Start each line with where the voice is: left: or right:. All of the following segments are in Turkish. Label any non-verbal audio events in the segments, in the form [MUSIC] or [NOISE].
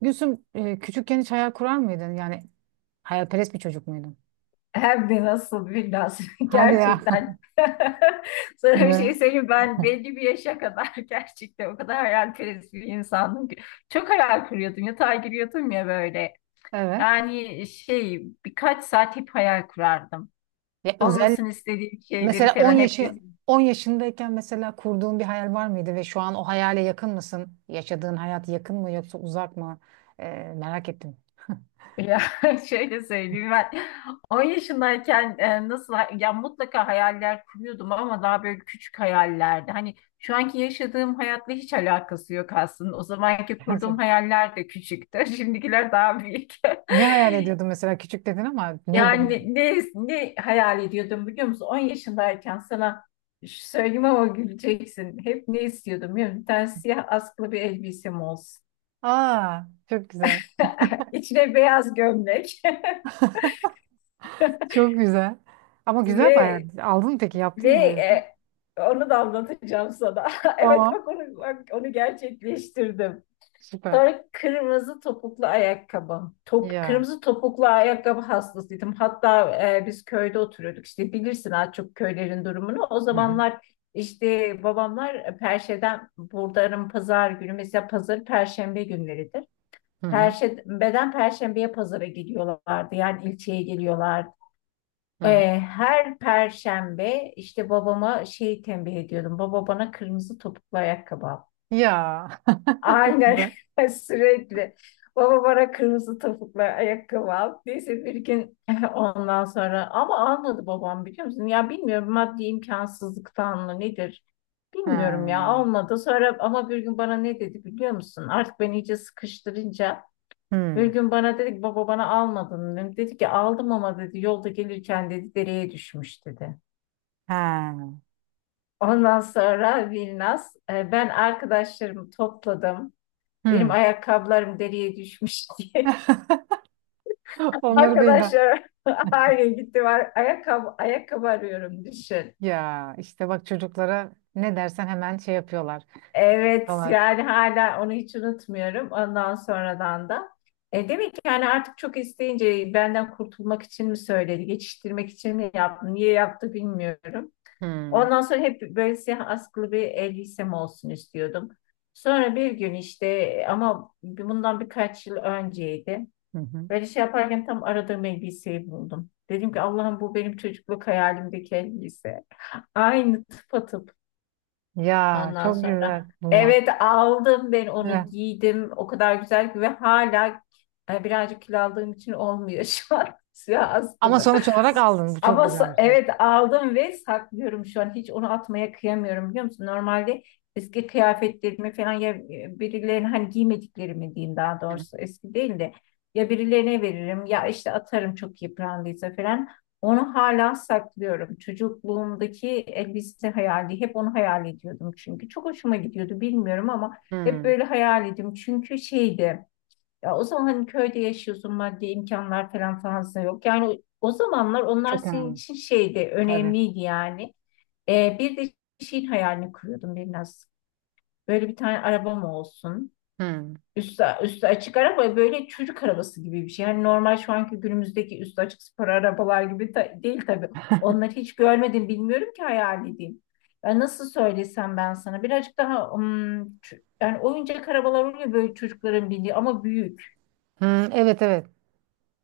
right: Gülsüm, küçükken hiç hayal kurar mıydın? Yani hayalperest bir çocuk muydun?
left: Hem de nasıl, bir nasıl [LAUGHS]
right: Hadi ya. [LAUGHS] Ya.
left: gerçekten. [LAUGHS] Sana bir şey
right: Ne?
left: söyleyeyim, ben belli bir yaşa kadar [LAUGHS] gerçekten o kadar hayalperest bir insandım ki. Çok hayal kuruyordum, yatağa giriyordum ya böyle.
right: Evet.
left: Yani şey, birkaç saat hep hayal kurardım.
right: Ya özel,
left: Olmasını istediğim şeyleri
right: mesela
left: falan hep.
right: 10 yaşındayken mesela kurduğun bir hayal var mıydı ve şu an o hayale yakın mısın? Yaşadığın hayat yakın mı yoksa uzak mı? E, Merak ettim.
left: Ya, [LAUGHS] şöyle söyleyeyim, ben 10 yaşındayken nasıl, ya mutlaka hayaller kuruyordum ama daha böyle küçük hayallerdi. Hani şu anki yaşadığım hayatla hiç alakası yok aslında. O zamanki kurduğum
right: Gerçekten.
left: hayaller de küçüktü. [LAUGHS] Şimdikiler daha büyük.
right: Ne
left: [LAUGHS]
right: hayal ediyordun mesela? Küçük dedin ama neydi?
left: Yani ne hayal ediyordum biliyor musun? 10 yaşındayken sana şu söyleyeyim ama güleceksin. Hep ne istiyordum biliyor musun? Bir tane siyah askılı bir elbisem olsun.
right: Aa, çok güzel.
left: [LAUGHS] İçine beyaz gömlek.
right: Çok güzel. Ama
left: [LAUGHS]
right: güzel bir hayal.
left: Ve
right: Aldın mı peki? Yaptın
left: Ve
right: mı böyle bir şey?
left: e, onu da anlatacağım sana. [LAUGHS] Evet,
right: Tamam.
left: bak onu, bak onu gerçekleştirdim.
right: Süper.
left: Sonra kırmızı topuklu ayakkabı.
right: Ya.
left: Kırmızı topuklu ayakkabı hastasıydım. Hatta biz köyde oturuyorduk. İşte bilirsin az çok köylerin durumunu. O
right: Hı hı.
left: zamanlar işte babamlar Perşe'den buradanın pazar günü, mesela pazar Perşembe günleridir.
right: Hı hı.
left: Perşembe'den Perşembe'ye pazara gidiyorlardı. Yani ilçeye geliyorlardı.
right: Hı hı.
left: Her perşembe işte babama şey tembih ediyordum. Baba, bana kırmızı topuklu ayakkabı al.
right: Ya, [LAUGHS] çok
left: Aynen,
right: güzel.
left: [LAUGHS] sürekli. Baba, bana kırmızı topuklu ayakkabı al. Neyse, bir gün [LAUGHS] ondan sonra ama almadı babam, biliyor musun? Ya, bilmiyorum, maddi imkansızlıktan mı nedir? Bilmiyorum ya,
right: Ha.
left: almadı. Sonra ama bir gün bana ne dedi biliyor musun? Artık ben iyice sıkıştırınca bir
right: Hmm.
left: gün bana dedi ki, baba bana almadın mı? Dedi ki aldım ama, dedi, yolda gelirken, dedi, dereye düşmüş, dedi.
right: Ha.
left: Ondan sonra Vilnas, ben arkadaşlarımı topladım. Benim
right: Hmm.
left: ayakkabılarım deriye düşmüş [LAUGHS] diye.
right: [LAUGHS] Onları değil de.
left: Arkadaşlar, [LAUGHS] aynen gitti var. Ayakkabı arıyorum, düşün.
right: Ya işte bak, çocuklara ne dersen hemen şey yapıyorlar.
left: Evet,
right: Dolar.
left: yani hala onu hiç unutmuyorum. Ondan sonradan da. Demek ki yani artık çok isteyince benden kurtulmak için mi söyledi, geçiştirmek için mi yaptı, niye yaptı bilmiyorum.
right: Hmm.
left: Ondan sonra hep böyle siyah askılı bir elbisem olsun istiyordum. Sonra bir gün işte, ama bundan birkaç yıl önceydi.
right: Hı hı.
left: Böyle şey yaparken tam aradığım elbiseyi buldum. Dedim ki Allah'ım, bu benim çocukluk hayalimdeki elbise. [LAUGHS] Aynı, tıpatıp.
right: Ya
left: Ondan
right: çok
left: sonra
right: güzel bulma.
left: evet, aldım, ben onu
right: Evet.
left: giydim. O kadar güzel ki, ve hala birazcık kilo aldığım için olmuyor [LAUGHS] şu an, siyah
right: Ama
left: askılı.
right: sonuç olarak aldın. Bu çok
left: Ama
right: güzel bir şey.
left: evet aldım ve saklıyorum şu an. Hiç onu atmaya kıyamıyorum, biliyor musun? Normalde eski kıyafetlerimi falan, ya birilerine, hani giymediklerimi diyeyim daha
right: Hı.
left: doğrusu, eski değil de, ya birilerine veririm ya işte atarım çok yıprandıysa falan. Onu hala saklıyorum. Çocukluğumdaki elbise hayali, hep onu hayal ediyordum çünkü. Çok hoşuma gidiyordu, bilmiyorum ama hep
right: Hmm.
left: böyle hayal ediyordum. Çünkü şeydi. Ya o zaman hani köyde yaşıyorsun, maddi imkanlar falan fazla yok. Yani o zamanlar onlar
right: Çok
left: senin
right: önemli.
left: için şeydi,
right: Tabii.
left: önemliydi yani. Bir de şeyin hayalini kuruyordum biraz. Böyle bir tane arabam olsun.
right: Hmm.
left: Üstü açık araba, böyle çocuk arabası gibi bir şey. Yani normal şu anki günümüzdeki üstü açık spor arabalar gibi değil tabii. Onları hiç görmedim, bilmiyorum ki hayal edeyim. Ya nasıl söylesem ben sana birazcık daha yani oyuncak arabalar oluyor böyle, çocukların bindiği ama büyük.
right: Hmm. Evet, evet.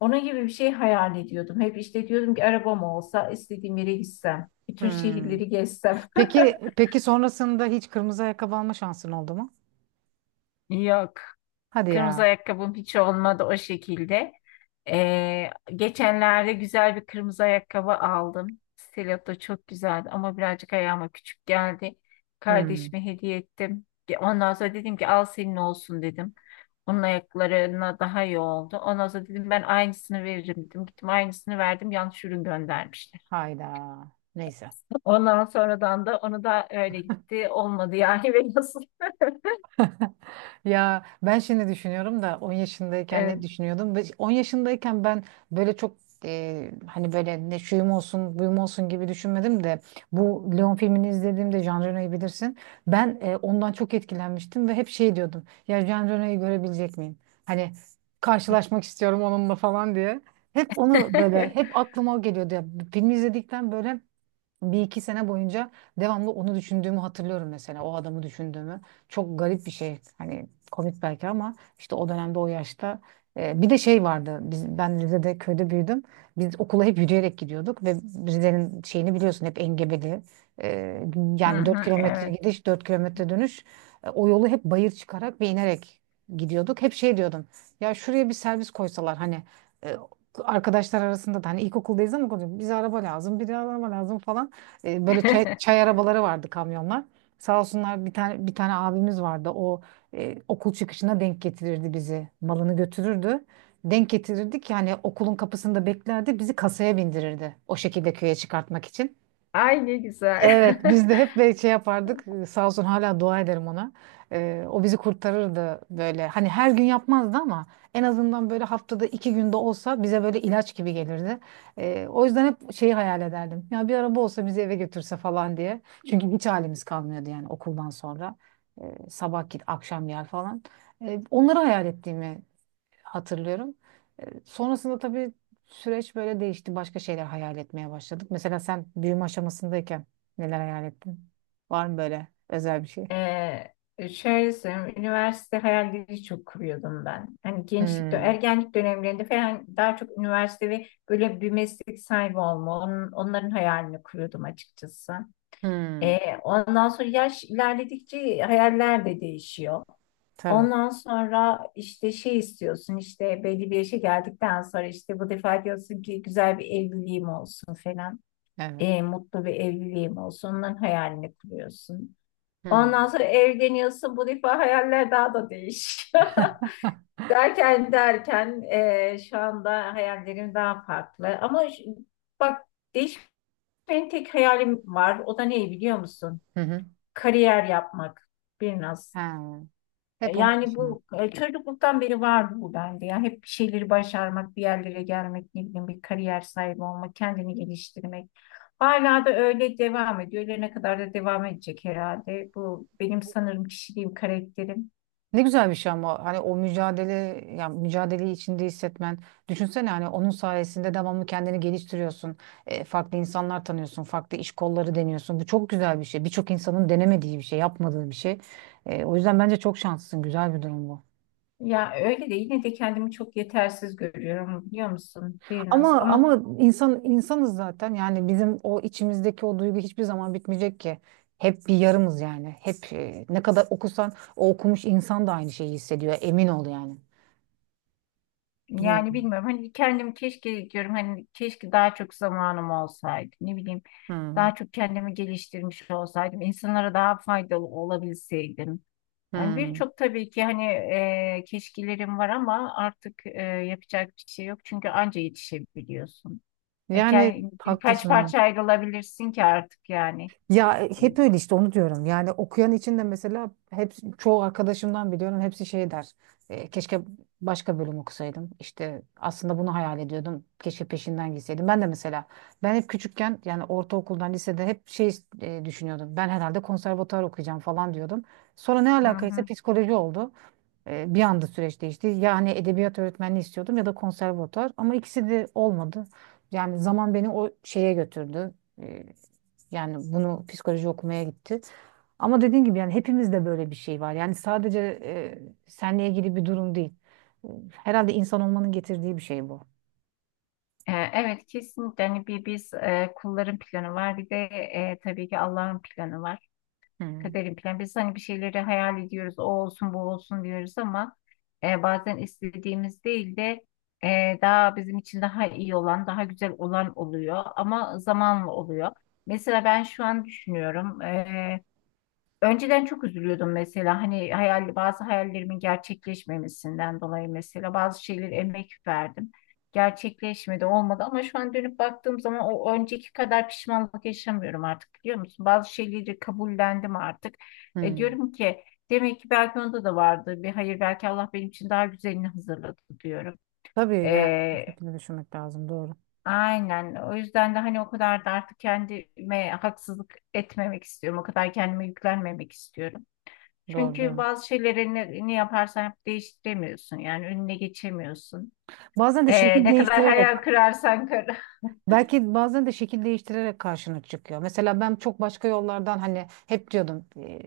left: Onun gibi bir şey hayal ediyordum. Hep işte diyordum ki arabam olsa, istediğim yere gitsem, bütün
right: Hmm.
left: şehirleri gezsem.
right: Peki peki, sonrasında hiç kırmızı ayakkabı alma şansın oldu mu?
left: [LAUGHS] Yok.
right: Hadi
left: Kırmızı
right: ya.
left: ayakkabım hiç olmadı o şekilde. Ee, Geçenlerde güzel bir kırmızı ayakkabı aldım. Stiletto, çok güzeldi ama birazcık ayağıma küçük geldi.
right: Hmm.
left: Kardeşime hediye ettim. Ya, ondan sonra dedim ki al senin olsun, dedim. Onun ayaklarına daha iyi oldu. Ondan sonra dedim ben aynısını veririm, dedim. Gittim, aynısını verdim. Yanlış ürün göndermiş.
right: Hayda. Neyse.
left: Ondan sonradan da onu da öyle gitti. Olmadı yani, [LAUGHS] ve nasıl?
right: Ya ben şimdi düşünüyorum da 10 yaşındayken ne
left: Evet.
right: düşünüyordum? Ve 10 yaşındayken ben böyle çok, hani böyle ne şuyum olsun buyum olsun gibi düşünmedim de bu Leon filmini izlediğimde Jean Reno'yu bilirsin. Ben ondan çok etkilenmiştim ve hep şey diyordum. Ya Jean Reno'yu görebilecek miyim? Hani karşılaşmak istiyorum onunla falan diye. Hep onu böyle hep
left: [LAUGHS]
right: aklıma o geliyordu ya. Filmi izledikten böyle 1 2 sene boyunca devamlı onu düşündüğümü hatırlıyorum, mesela o adamı düşündüğümü. Çok garip bir şey, hani komik belki ama işte o dönemde, o yaşta, bir de şey vardı, ben Rize'de köyde büyüdüm, biz okula hep yürüyerek gidiyorduk ve Rize'nin şeyini biliyorsun, hep engebeli. E,
left: Hı
right: yani 4
left: hı,
right: kilometre
left: evet.
right: gidiş, 4 kilometre dönüş. O yolu hep bayır çıkarak ve inerek gidiyorduk. Hep şey diyordum, ya şuraya bir servis koysalar, hani, e, arkadaşlar arasında da, hani ilkokuldayız ama konuşuyoruz, bize araba lazım, bir de araba lazım falan. E, böyle çay
left: [LAUGHS]
right: arabaları vardı, kamyonlar. Sağ olsunlar, bir tane abimiz vardı. O okul çıkışına denk getirirdi bizi. Malını götürürdü. Denk getirirdik yani, okulun kapısında beklerdi. Bizi kasaya bindirirdi, o şekilde köye çıkartmak için.
left: Ay, ne güzel.
right: Evet, biz de
left: [LAUGHS]
right: hep böyle şey yapardık. Sağ olsun, hala dua ederim ona. O bizi kurtarırdı böyle. Hani her gün yapmazdı ama en azından böyle haftada 2 günde olsa bize böyle ilaç gibi gelirdi. O yüzden hep şeyi hayal ederdim. Ya bir araba olsa bizi eve götürse falan diye. Çünkü hiç halimiz kalmıyordu yani okuldan sonra. Sabah git, akşam gel falan. Onları hayal ettiğimi hatırlıyorum. E, Sonrasında tabii süreç böyle değişti. Başka şeyler hayal etmeye başladık. Mesela sen büyüme aşamasındayken neler hayal ettin? Var mı böyle özel bir şey?
left: Ee, Şöyle söyleyeyim, üniversite hayalleri çok kuruyordum ben. Hani gençlik,
right: Hmm.
left: ergenlik dönemlerinde falan daha çok üniversite ve böyle bir meslek sahibi olma, onların hayalini kuruyordum açıkçası.
right: Hmm.
left: Ondan sonra yaş ilerledikçe hayaller de değişiyor.
right: Tabii.
left: Ondan sonra işte şey istiyorsun, işte belli bir yaşa geldikten sonra işte bu defa diyorsun ki güzel bir evliliğim olsun falan.
right: Evet.
left: E, mutlu bir evliliğim olsun. Onların hayalini kuruyorsun. Ondan
right: Hmm.
left: sonra evleniyorsun. Bu defa hayaller daha da değişiyor. [LAUGHS] Derken derken şu anda hayallerim daha farklı. Ama bak, değişmeyen tek hayalim var. O da ne biliyor musun?
right: Hı hı.
left: Kariyer yapmak. Biraz.
right: Ha. Hep onun
left: Yani
right: peşinden.
left: bu çocukluktan beri vardı bu bende. Ya hep bir şeyleri başarmak, bir yerlere gelmek, ne bileyim bir kariyer sahibi olmak, kendini geliştirmek. Hala da öyle devam ediyor. Ölene kadar da devam edecek herhalde. Bu benim sanırım kişiliğim, karakterim.
right: Ne güzel bir şey, ama hani o mücadele, ya mücadeleyi içinde hissetmen, düşünsene, hani onun sayesinde devamlı kendini geliştiriyorsun. E, farklı insanlar tanıyorsun, farklı iş kolları deniyorsun. Bu çok güzel bir şey, birçok insanın denemediği bir şey, yapmadığı bir şey. O yüzden bence çok şanslısın, güzel bir durum bu.
left: Ya öyle de yine de kendimi çok yetersiz görüyorum, biliyor musun, biraz
right: ama
left: ama.
right: ama insan, insanız zaten, yani bizim o içimizdeki o duygu hiçbir zaman bitmeyecek ki. Hep bir yarımız, yani hep, ne kadar okusan o okumuş insan da aynı şeyi hissediyor, emin ol yani.
left: Yani
right: Bilmiyorum.
left: bilmiyorum, hani kendim keşke diyorum, hani keşke daha çok zamanım olsaydı, ne bileyim,
right: Hmm.
left: daha çok kendimi geliştirmiş olsaydım, insanlara daha faydalı olabilseydim. Yani
right: Hmm.
left: birçok tabii ki hani keşkelerim var ama artık yapacak bir şey yok çünkü anca yetişebiliyorsun. Yani
right: Yani
left: birkaç
right: haklısın ha.
left: parça ayrılabilirsin ki artık yani.
right: Ya, hep öyle işte, onu diyorum. Yani okuyan için de mesela, hep çoğu arkadaşımdan biliyorum, hepsi şey der. "E, keşke başka bölüm okusaydım. İşte aslında bunu hayal ediyordum. Keşke peşinden gitseydim." Ben de mesela, ben hep küçükken, yani ortaokuldan lisede, hep şey, düşünüyordum. Ben herhalde konservatuar okuyacağım falan diyordum. Sonra ne
left: Hı
right: alakaysa
left: hı.
right: psikoloji oldu. E, bir anda süreç değişti. Yani edebiyat öğretmenliği istiyordum ya da konservatuar ama ikisi de olmadı. Yani zaman beni o şeye götürdü. E, yani bunu, psikoloji okumaya gitti. Ama dediğim gibi, yani hepimizde böyle bir şey var. Yani sadece seninle ilgili bir durum değil. E, Herhalde insan olmanın getirdiği bir şey bu.
left: Evet, kesinlikle. Hani bir biz kulların planı var, bir de tabii ki Allah'ın planı var.
right: Hmm.
left: Kaderin planı. Biz hani bir şeyleri hayal ediyoruz, o olsun bu olsun diyoruz ama bazen istediğimiz değil de daha bizim için daha iyi olan, daha güzel olan oluyor ama zamanla oluyor. Mesela ben şu an düşünüyorum. Önceden çok üzülüyordum mesela, hani hayal, bazı hayallerimin gerçekleşmemesinden dolayı, mesela bazı şeyleri emek verdim. Gerçekleşmedi, olmadı ama şu an dönüp baktığım zaman o önceki kadar pişmanlık yaşamıyorum artık, biliyor musun? Bazı şeyleri kabullendim artık.
right: Hmm.
left: Diyorum ki demek ki belki onda da vardı bir hayır, belki Allah benim için daha güzelini hazırladı diyorum.
right: Tabii, yani bu
left: E,
right: şekilde düşünmek lazım. Doğru.
left: aynen, o yüzden de hani o kadar da artık kendime haksızlık etmemek istiyorum. O kadar kendime yüklenmemek istiyorum.
right: Doğru,
left: Çünkü
right: doğru.
left: bazı şeyleri ne yaparsan yap değiştiremiyorsun. Yani önüne geçemiyorsun.
right: Bazen de şekil
left: Ne kadar
right: değiştirerek,
left: hayal kırarsan kır.
right: belki bazen de şekil değiştirerek karşına çıkıyor. Mesela ben çok başka yollardan, hani hep diyordum,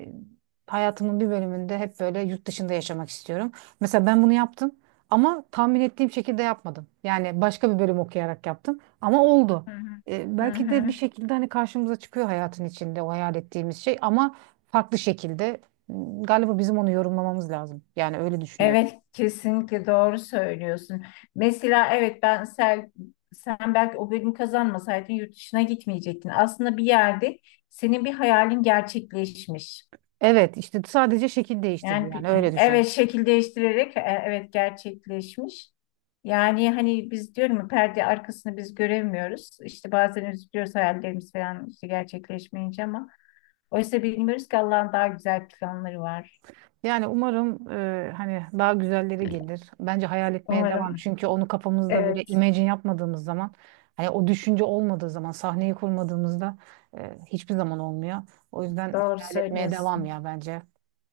right: hayatımın bir bölümünde hep böyle yurt dışında yaşamak istiyorum. Mesela ben bunu yaptım, ama tahmin ettiğim şekilde yapmadım. Yani başka bir bölüm okuyarak yaptım ama oldu.
left: Hı hı.
right: E,
left: Hı
right: belki de bir
left: hı.
right: şekilde hani karşımıza çıkıyor hayatın içinde o hayal ettiğimiz şey, ama farklı şekilde. Hmm, galiba bizim onu yorumlamamız lazım. Yani öyle düşünüyorum.
left: Evet, kesinlikle doğru söylüyorsun. Mesela evet, sen belki o bölüm kazanmasaydın yurt dışına gitmeyecektin. Aslında bir yerde senin bir hayalin gerçekleşmiş.
right: Evet işte, sadece şekil değiştirdi,
left: Yani
right: yani öyle düşün.
left: evet, şekil değiştirerek evet gerçekleşmiş. Yani hani biz, diyorum ya, perde arkasını biz göremiyoruz. İşte bazen üzülüyoruz, hayallerimiz falan işte gerçekleşmeyince, ama oysa bilmiyoruz ki Allah'ın daha güzel planları var.
right: Yani umarım hani daha güzelleri gelir. Bence hayal etmeye devam.
left: Umarım.
right: Çünkü onu kafamızda böyle
left: Evet,
right: imagine yapmadığımız zaman, hani o düşünce olmadığı zaman, sahneyi kurmadığımızda hiçbir zaman olmuyor. O yüzden
left: doğru
right: hayal etmeye devam
left: söylüyorsun.
right: ya, bence.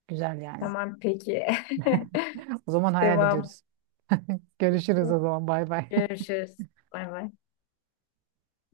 right: Güzel yani.
left: Tamam, peki.
right: [LAUGHS] O zaman
left: [LAUGHS]
right: hayal
left: Devam.
right: ediyoruz. Görüşürüz o zaman. Bay bay.
left: Görüşürüz. Bay bay.